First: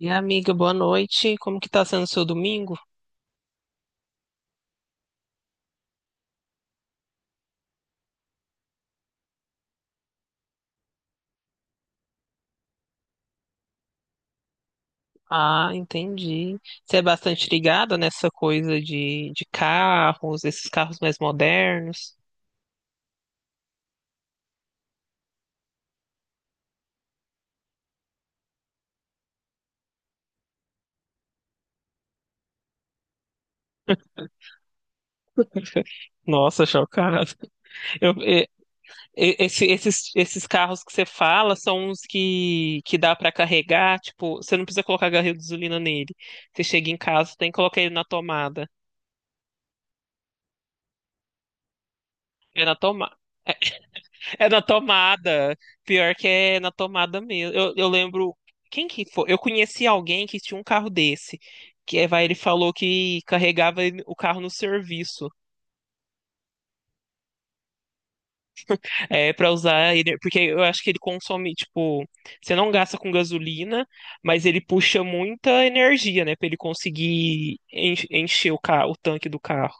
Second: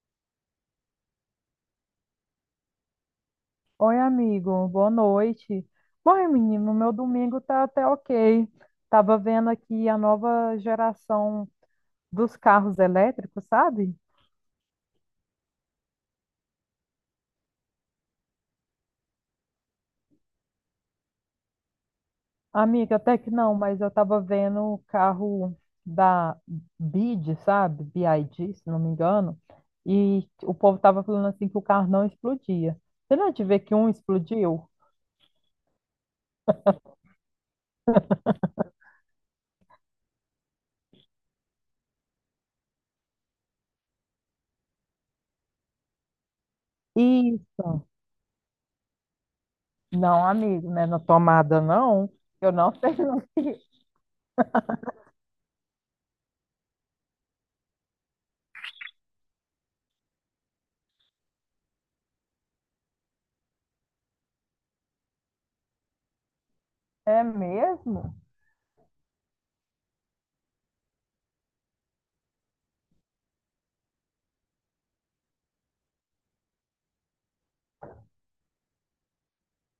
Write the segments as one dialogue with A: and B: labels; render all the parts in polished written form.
A: E amiga, boa noite. Como que tá sendo o seu domingo?
B: Oi, amigo, boa noite. Bom, menino, meu domingo tá até ok. Tava vendo aqui a nova geração dos carros elétricos, sabe?
A: Ah, entendi. Você é bastante ligada nessa coisa de carros, esses carros mais modernos.
B: Amiga, até que não, mas eu tava vendo o carro da BID, sabe? BID, se não me engano. E o povo tava falando assim que o carro não explodia. Você não é de ver que um explodiu?
A: Nossa, chocado. Eu, e- esse- esses, esses carros que você fala são uns que dá para carregar, tipo, você não precisa colocar garrafa de gasolina nele. Você chega em casa, tem que colocar
B: Isso.
A: ele na tomada.
B: Não, amigo, né? Na tomada não. Eu
A: É
B: não
A: na
B: sei.
A: tomada. É na tomada. Pior que é na tomada mesmo. Eu lembro. Quem que foi? Eu conheci alguém que tinha um carro desse. Que é, vai, ele falou que carregava o carro no serviço.
B: É mesmo?
A: É, para usar ele. Porque eu acho que ele consome, tipo. Você não gasta com gasolina, mas ele puxa muita energia, né? Pra ele conseguir encher o carro, o tanque do carro.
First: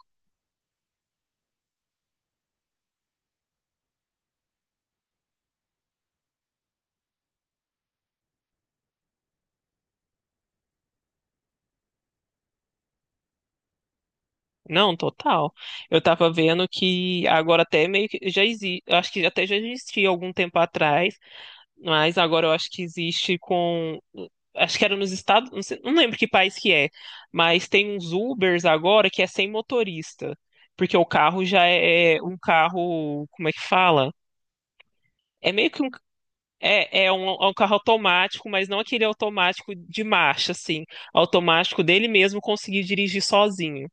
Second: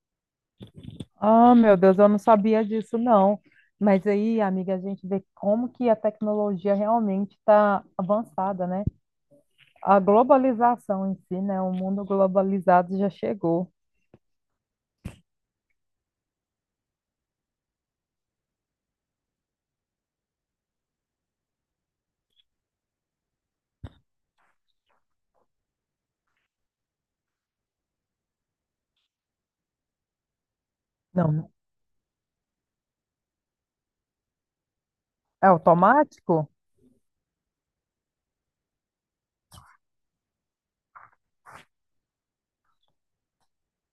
B: Ah, meu Deus, eu não sabia disso, não. Mas aí, amiga, a gente vê como que a tecnologia realmente está avançada, né? A globalização em si, né? O mundo globalizado já chegou.
A: Não, total. Eu tava vendo que agora até meio que já existe, acho que até já existia algum tempo atrás. Mas agora eu acho que existe com. Acho que era nos Estados. Não lembro que país que é. Mas tem uns Ubers agora que é sem motorista. Porque o carro
B: Não,
A: já é um carro. Como é que fala?
B: é
A: É meio que um.
B: automático?
A: É um carro automático, mas não aquele automático de marcha, assim. Automático dele mesmo conseguir dirigir sozinho.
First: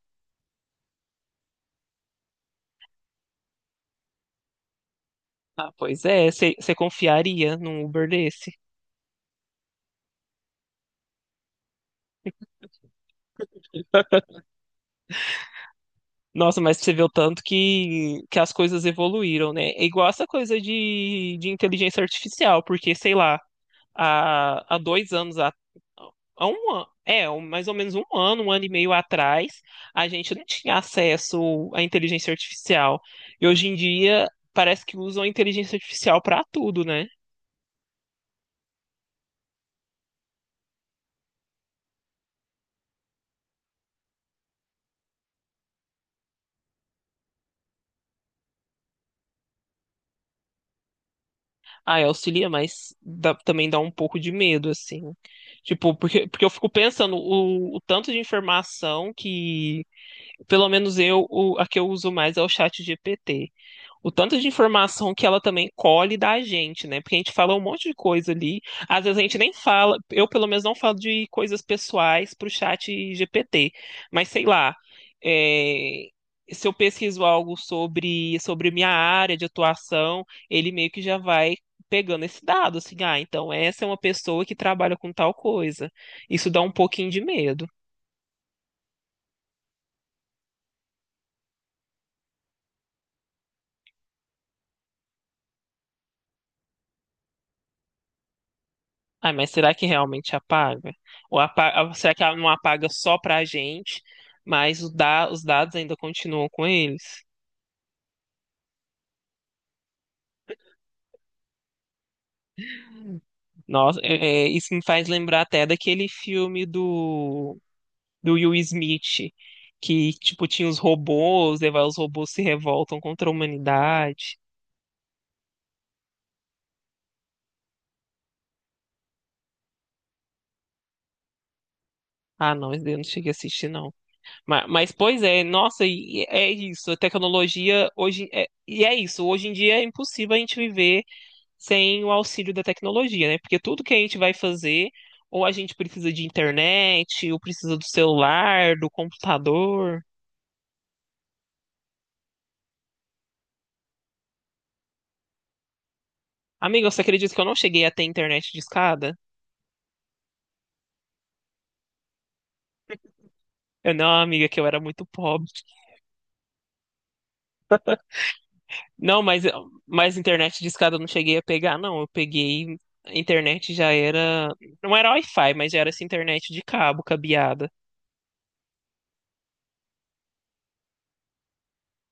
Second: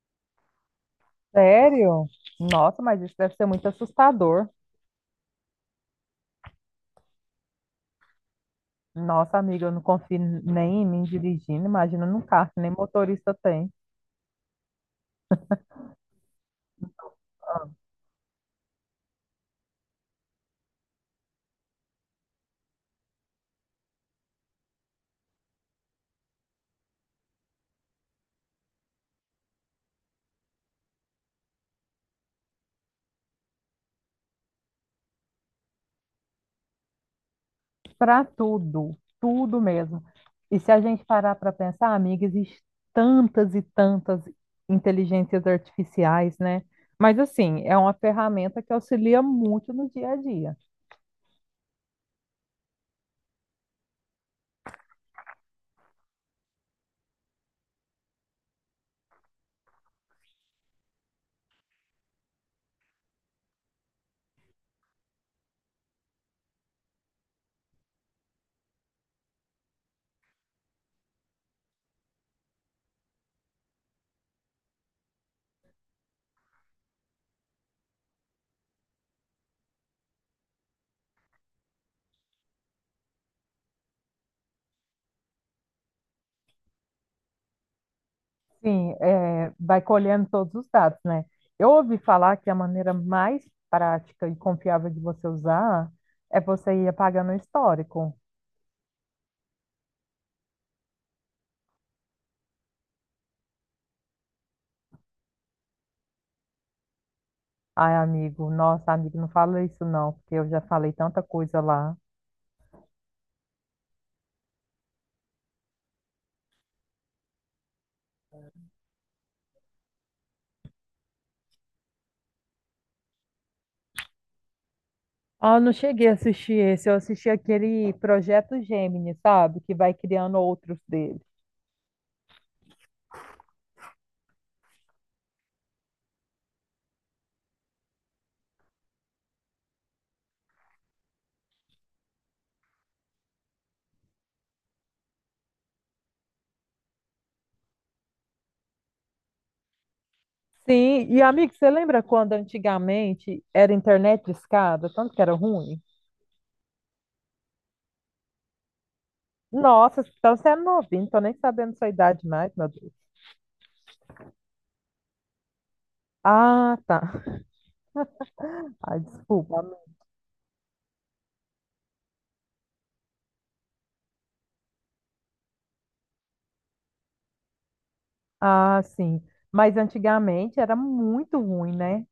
B: Sério? Nossa, mas isso deve ser muito assustador.
A: Ah, pois é. Você confiaria num Uber desse?
B: Nossa, amiga, eu não confio nem em mim dirigindo, imagina num carro que nem motorista tem.
A: Nossa, mas você vê o tanto que as coisas evoluíram, né? É igual essa coisa de inteligência artificial, porque, sei lá, há, há dois anos, há, há um ano, mais ou menos um ano e meio atrás, a gente não tinha acesso à inteligência artificial. E hoje em dia, parece que usam a inteligência artificial para tudo, né?
B: Para tudo, tudo mesmo. E se a gente parar para pensar, amiga, existem tantas inteligências artificiais, né? Mas assim, é uma ferramenta que auxilia muito no dia a dia.
A: Ah, é, auxilia, mas também dá um pouco de medo, assim. Tipo, porque eu fico pensando o tanto de informação que pelo menos eu, a que eu uso mais é o chat GPT. O tanto de informação que ela também colhe da gente, né? Porque a gente fala um monte de coisa ali. Às vezes a gente nem fala, eu pelo menos não falo de coisas pessoais pro chat GPT. Mas sei lá, é, se eu pesquiso algo sobre minha área de atuação, ele meio que já vai pegando esse dado, assim, ah, então essa é uma pessoa que trabalha com tal coisa. Isso dá um pouquinho de medo.
B: Sim, é, vai colhendo todos os dados, né? Eu ouvi falar que a maneira mais prática e confiável de você usar é você ir apagando o histórico.
A: Ah, mas será que realmente apaga? Ou será que ela não apaga só pra gente, mas os, os dados ainda continuam com eles?
B: Ai, amigo, nossa, amigo, não fala isso não, porque eu já falei tanta coisa lá.
A: Nossa, é, isso me faz lembrar até daquele filme do, do Will Smith, que, tipo, tinha os robôs, e vai, os robôs se revoltam contra a humanidade.
B: Ah, eu não cheguei a assistir esse, eu assisti aquele Projeto Gemini, sabe? Que vai criando outros dele.
A: Ah, não, esse daí eu não cheguei a assistir, não. Mas, pois é, nossa, e é isso. A tecnologia hoje. E é isso. Hoje em dia é impossível a gente viver sem o auxílio da tecnologia, né? Porque tudo que a gente vai fazer, ou a gente precisa de internet, ou precisa do celular, do computador.
B: Sim, e amigo, você lembra quando antigamente era internet de escada, tanto que era ruim?
A: Amiga, você acredita que eu não cheguei a ter internet de escada?
B: Nossa, então você é novinho, tô nem sabendo sua idade mais, meu Deus.
A: Eu não, amiga, que eu era muito pobre.
B: Ah, tá. Ai,
A: Não,
B: desculpa.
A: mas internet de escada eu não cheguei a pegar, não. Eu peguei. A internet já era. Não era Wi-Fi, mas já era essa internet de cabo, cabeada.
B: Ah, sim. Mas antigamente era muito ruim, né?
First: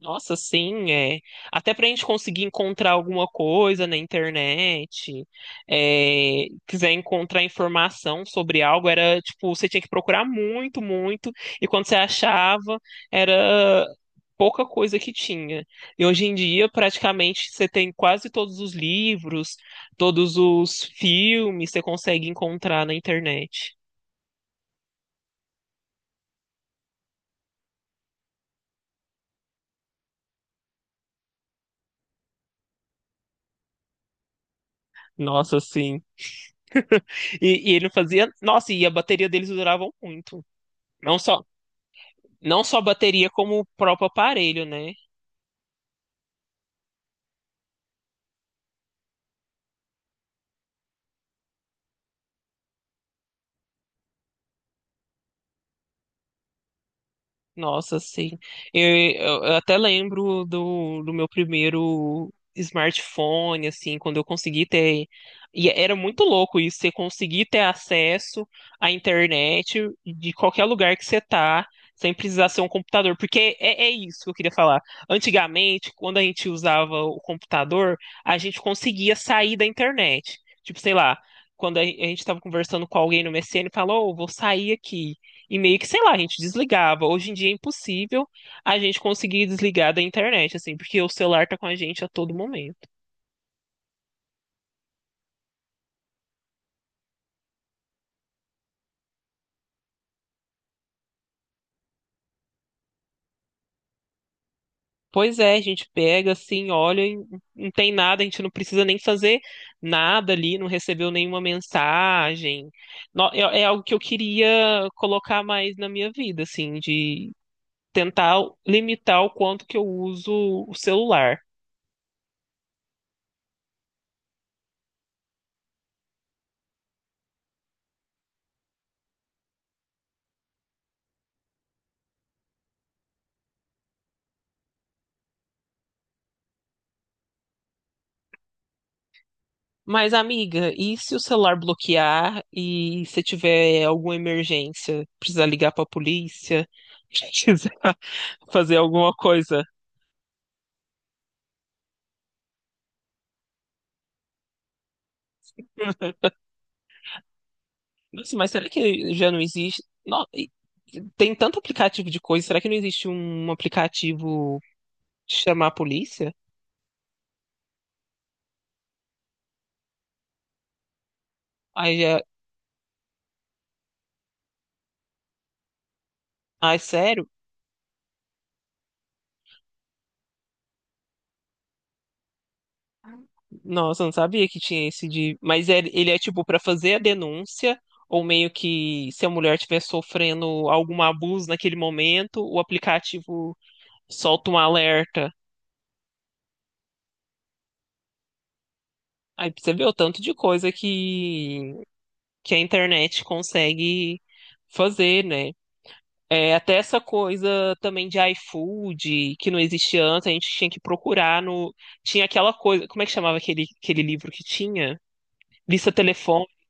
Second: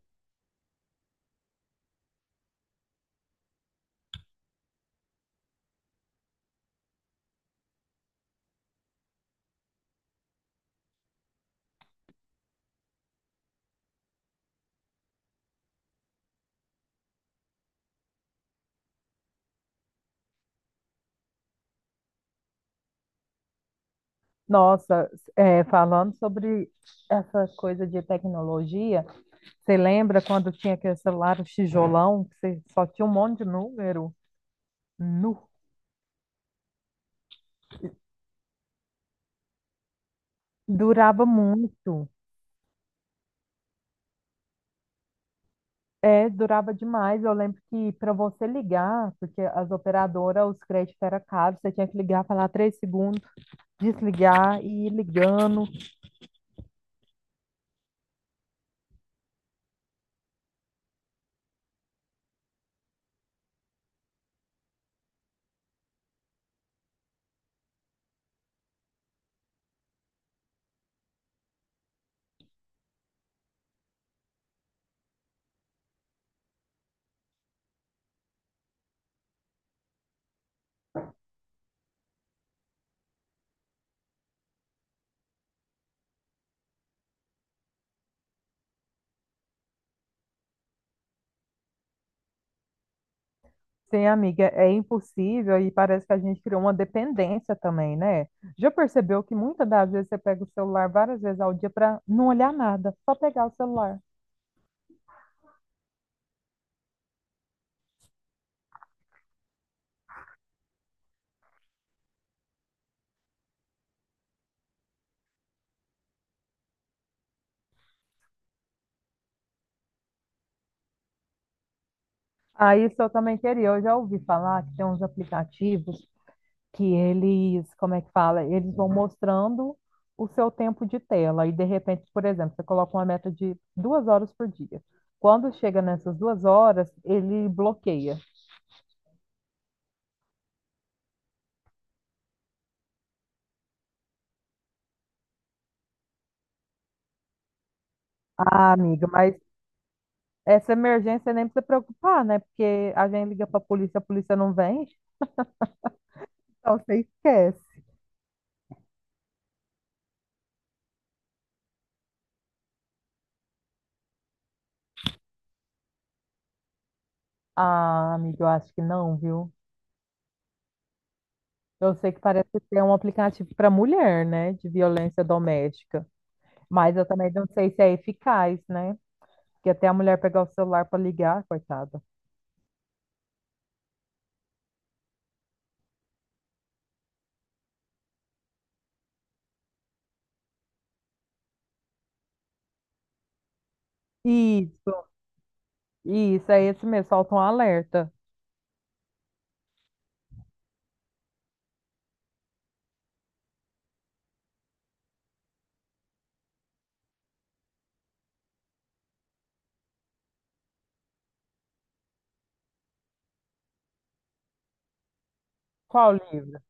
A: Nossa, sim, é. Até para a gente conseguir encontrar alguma coisa na internet, é, quiser encontrar informação sobre algo, era tipo, você tinha que procurar muito, muito, e quando você achava, era pouca coisa que tinha. E hoje em dia, praticamente, você tem quase todos os livros, todos os filmes, você consegue encontrar na internet.
B: Nossa, é, falando sobre essa coisa de tecnologia, você lembra quando tinha aquele celular o tijolão, que você só tinha um monte de número? Nu.
A: Nossa, sim. E ele fazia. Nossa, e a bateria deles durava muito. Não
B: Durava
A: só,
B: muito.
A: não só a bateria, como o próprio aparelho, né?
B: É, durava demais. Eu lembro que para você ligar, porque as operadoras, os créditos eram caros, você tinha que ligar, falar 3 segundos, desligar e ir ligando.
A: Nossa, sim. Eu até lembro do, do meu primeiro smartphone, assim, quando eu consegui ter. E era muito louco isso, você conseguir ter acesso à internet de qualquer lugar que você tá, sem precisar ser um computador. Porque é, é isso que eu queria falar. Antigamente, quando a gente usava o computador, a gente conseguia sair da internet. Tipo, sei lá, quando a gente estava conversando com alguém no MSN, falou, "Ô, vou sair aqui. E meio que, sei lá, a gente desligava. Hoje em dia é impossível a gente conseguir desligar da internet, assim, porque o celular tá com a gente a todo momento.
B: Sim, amiga, é impossível e parece que a gente criou uma dependência também, né? Já percebeu que muitas das vezes você pega o celular várias vezes ao dia para não olhar nada, só pegar o celular.
A: Pois é, a gente pega, assim, olha, e não tem nada, a gente não precisa nem fazer nada ali, não recebeu nenhuma mensagem. É é algo que eu queria colocar mais na minha vida, assim, de tentar limitar o quanto que eu uso o celular.
B: Ah, isso eu também queria. Eu já ouvi falar que tem uns aplicativos que eles, como é que fala? Eles vão mostrando o seu tempo de tela e de repente, por exemplo, você coloca uma meta de 2 horas por dia. Quando chega nessas 2 horas, ele bloqueia.
A: Mas, amiga, e se o celular bloquear e se tiver alguma emergência, precisar ligar pra polícia, precisar
B: Ah,
A: fazer
B: amiga,
A: alguma
B: mas
A: coisa?
B: essa emergência nem precisa preocupar, né? Porque a gente liga pra polícia, a polícia não vem, então você esquece.
A: Nossa, mas será que já não existe? Tem tanto aplicativo de coisa, será que não existe um aplicativo de chamar a polícia?
B: Ah, amiga, eu acho que não, viu? Eu
A: Aí
B: sei
A: já...
B: que parece que é um aplicativo para mulher, né? De violência doméstica.
A: Ai,
B: Mas eu
A: sério?
B: também não sei se é eficaz, né? Porque até a mulher pegar o celular para ligar, coitada.
A: Nossa, eu não sabia que tinha esse de. Mas ele é tipo pra fazer a denúncia, ou meio que se a mulher estiver sofrendo algum abuso naquele momento, o aplicativo solta um
B: Isso,
A: alerta.
B: isso, é esse mesmo, solta um alerta.
A: Aí pra você vê o tanto de coisa que a internet consegue fazer, né? É, até essa coisa também de iFood, que não existia antes, a gente tinha que procurar no. Tinha aquela coisa. Como é que chamava aquele livro que tinha? Lista
B: Qual
A: telefone,
B: livro?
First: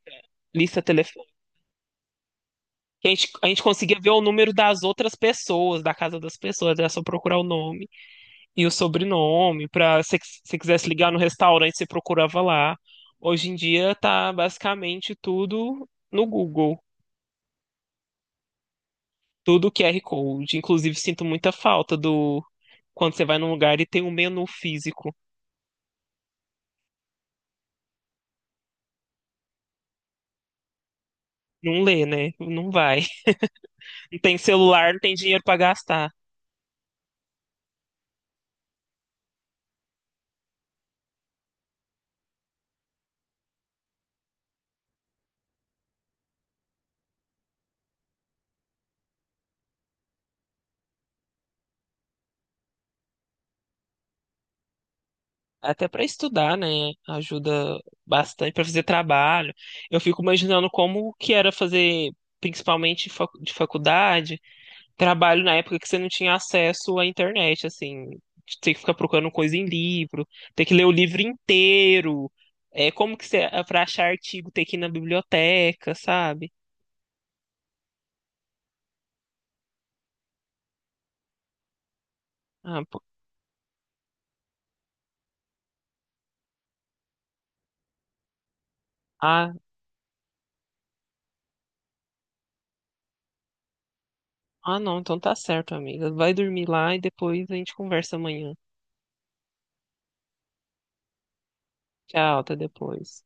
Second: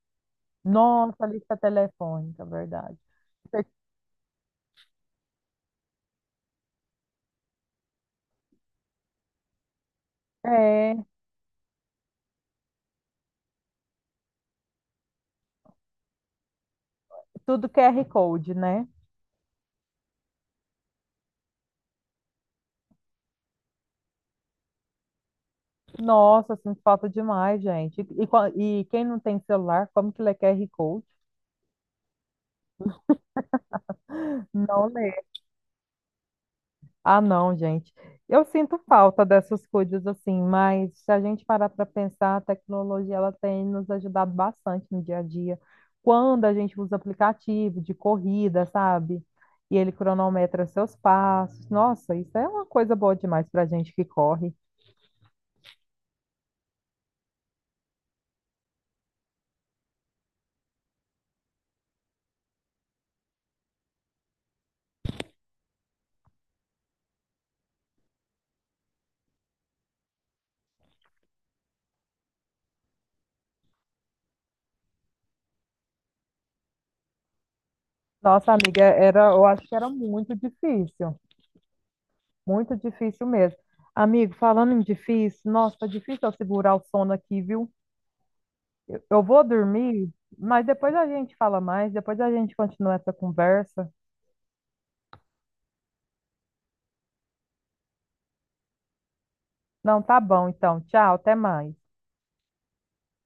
A: lista
B: Nossa,
A: telefone.
B: lista telefônica, verdade.
A: Que a gente, a gente conseguia ver o número das outras pessoas, da casa das pessoas, era só procurar o nome e o sobrenome, para se você quisesse
B: É,
A: ligar no restaurante, você procurava lá. Hoje em dia tá basicamente tudo no Google,
B: tudo QR Code, né?
A: tudo QR Code. Inclusive, sinto muita falta do quando você vai num lugar e tem um menu físico.
B: Nossa, sinto falta demais, gente. E quem não tem celular, como que lê QR Code?
A: Não lê, né? Não vai. Não tem
B: Não
A: celular, não tem
B: lê.
A: dinheiro para gastar.
B: Ah, não, gente. Eu sinto falta dessas coisas assim, mas se a gente parar para pensar, a tecnologia ela tem nos ajudado bastante no dia a dia. Quando a gente usa aplicativo de corrida, sabe? E ele cronometra seus passos. Nossa, isso é uma coisa boa demais para a gente que corre.
A: Até para estudar, né? Ajuda bastante para fazer trabalho. Eu fico imaginando como que era fazer, principalmente de faculdade trabalho na época que você não tinha acesso à internet, assim, de ter que ficar procurando coisa em livro, ter que ler o livro inteiro. É, como que você, para achar artigo, ter que ir na biblioteca, sabe?
B: Nossa, amiga, era, eu acho que era muito difícil. Muito
A: Ah, pô.
B: difícil mesmo. Amigo, falando em difícil, nossa, tá difícil eu segurar o sono aqui, viu? Eu vou
A: ah,
B: dormir, mas depois a gente fala mais, depois a gente continua essa conversa.
A: não, então tá certo, amiga. Vai dormir lá e depois a gente conversa amanhã.
B: Não, tá bom, então. Tchau, até mais.
A: Tchau, até depois.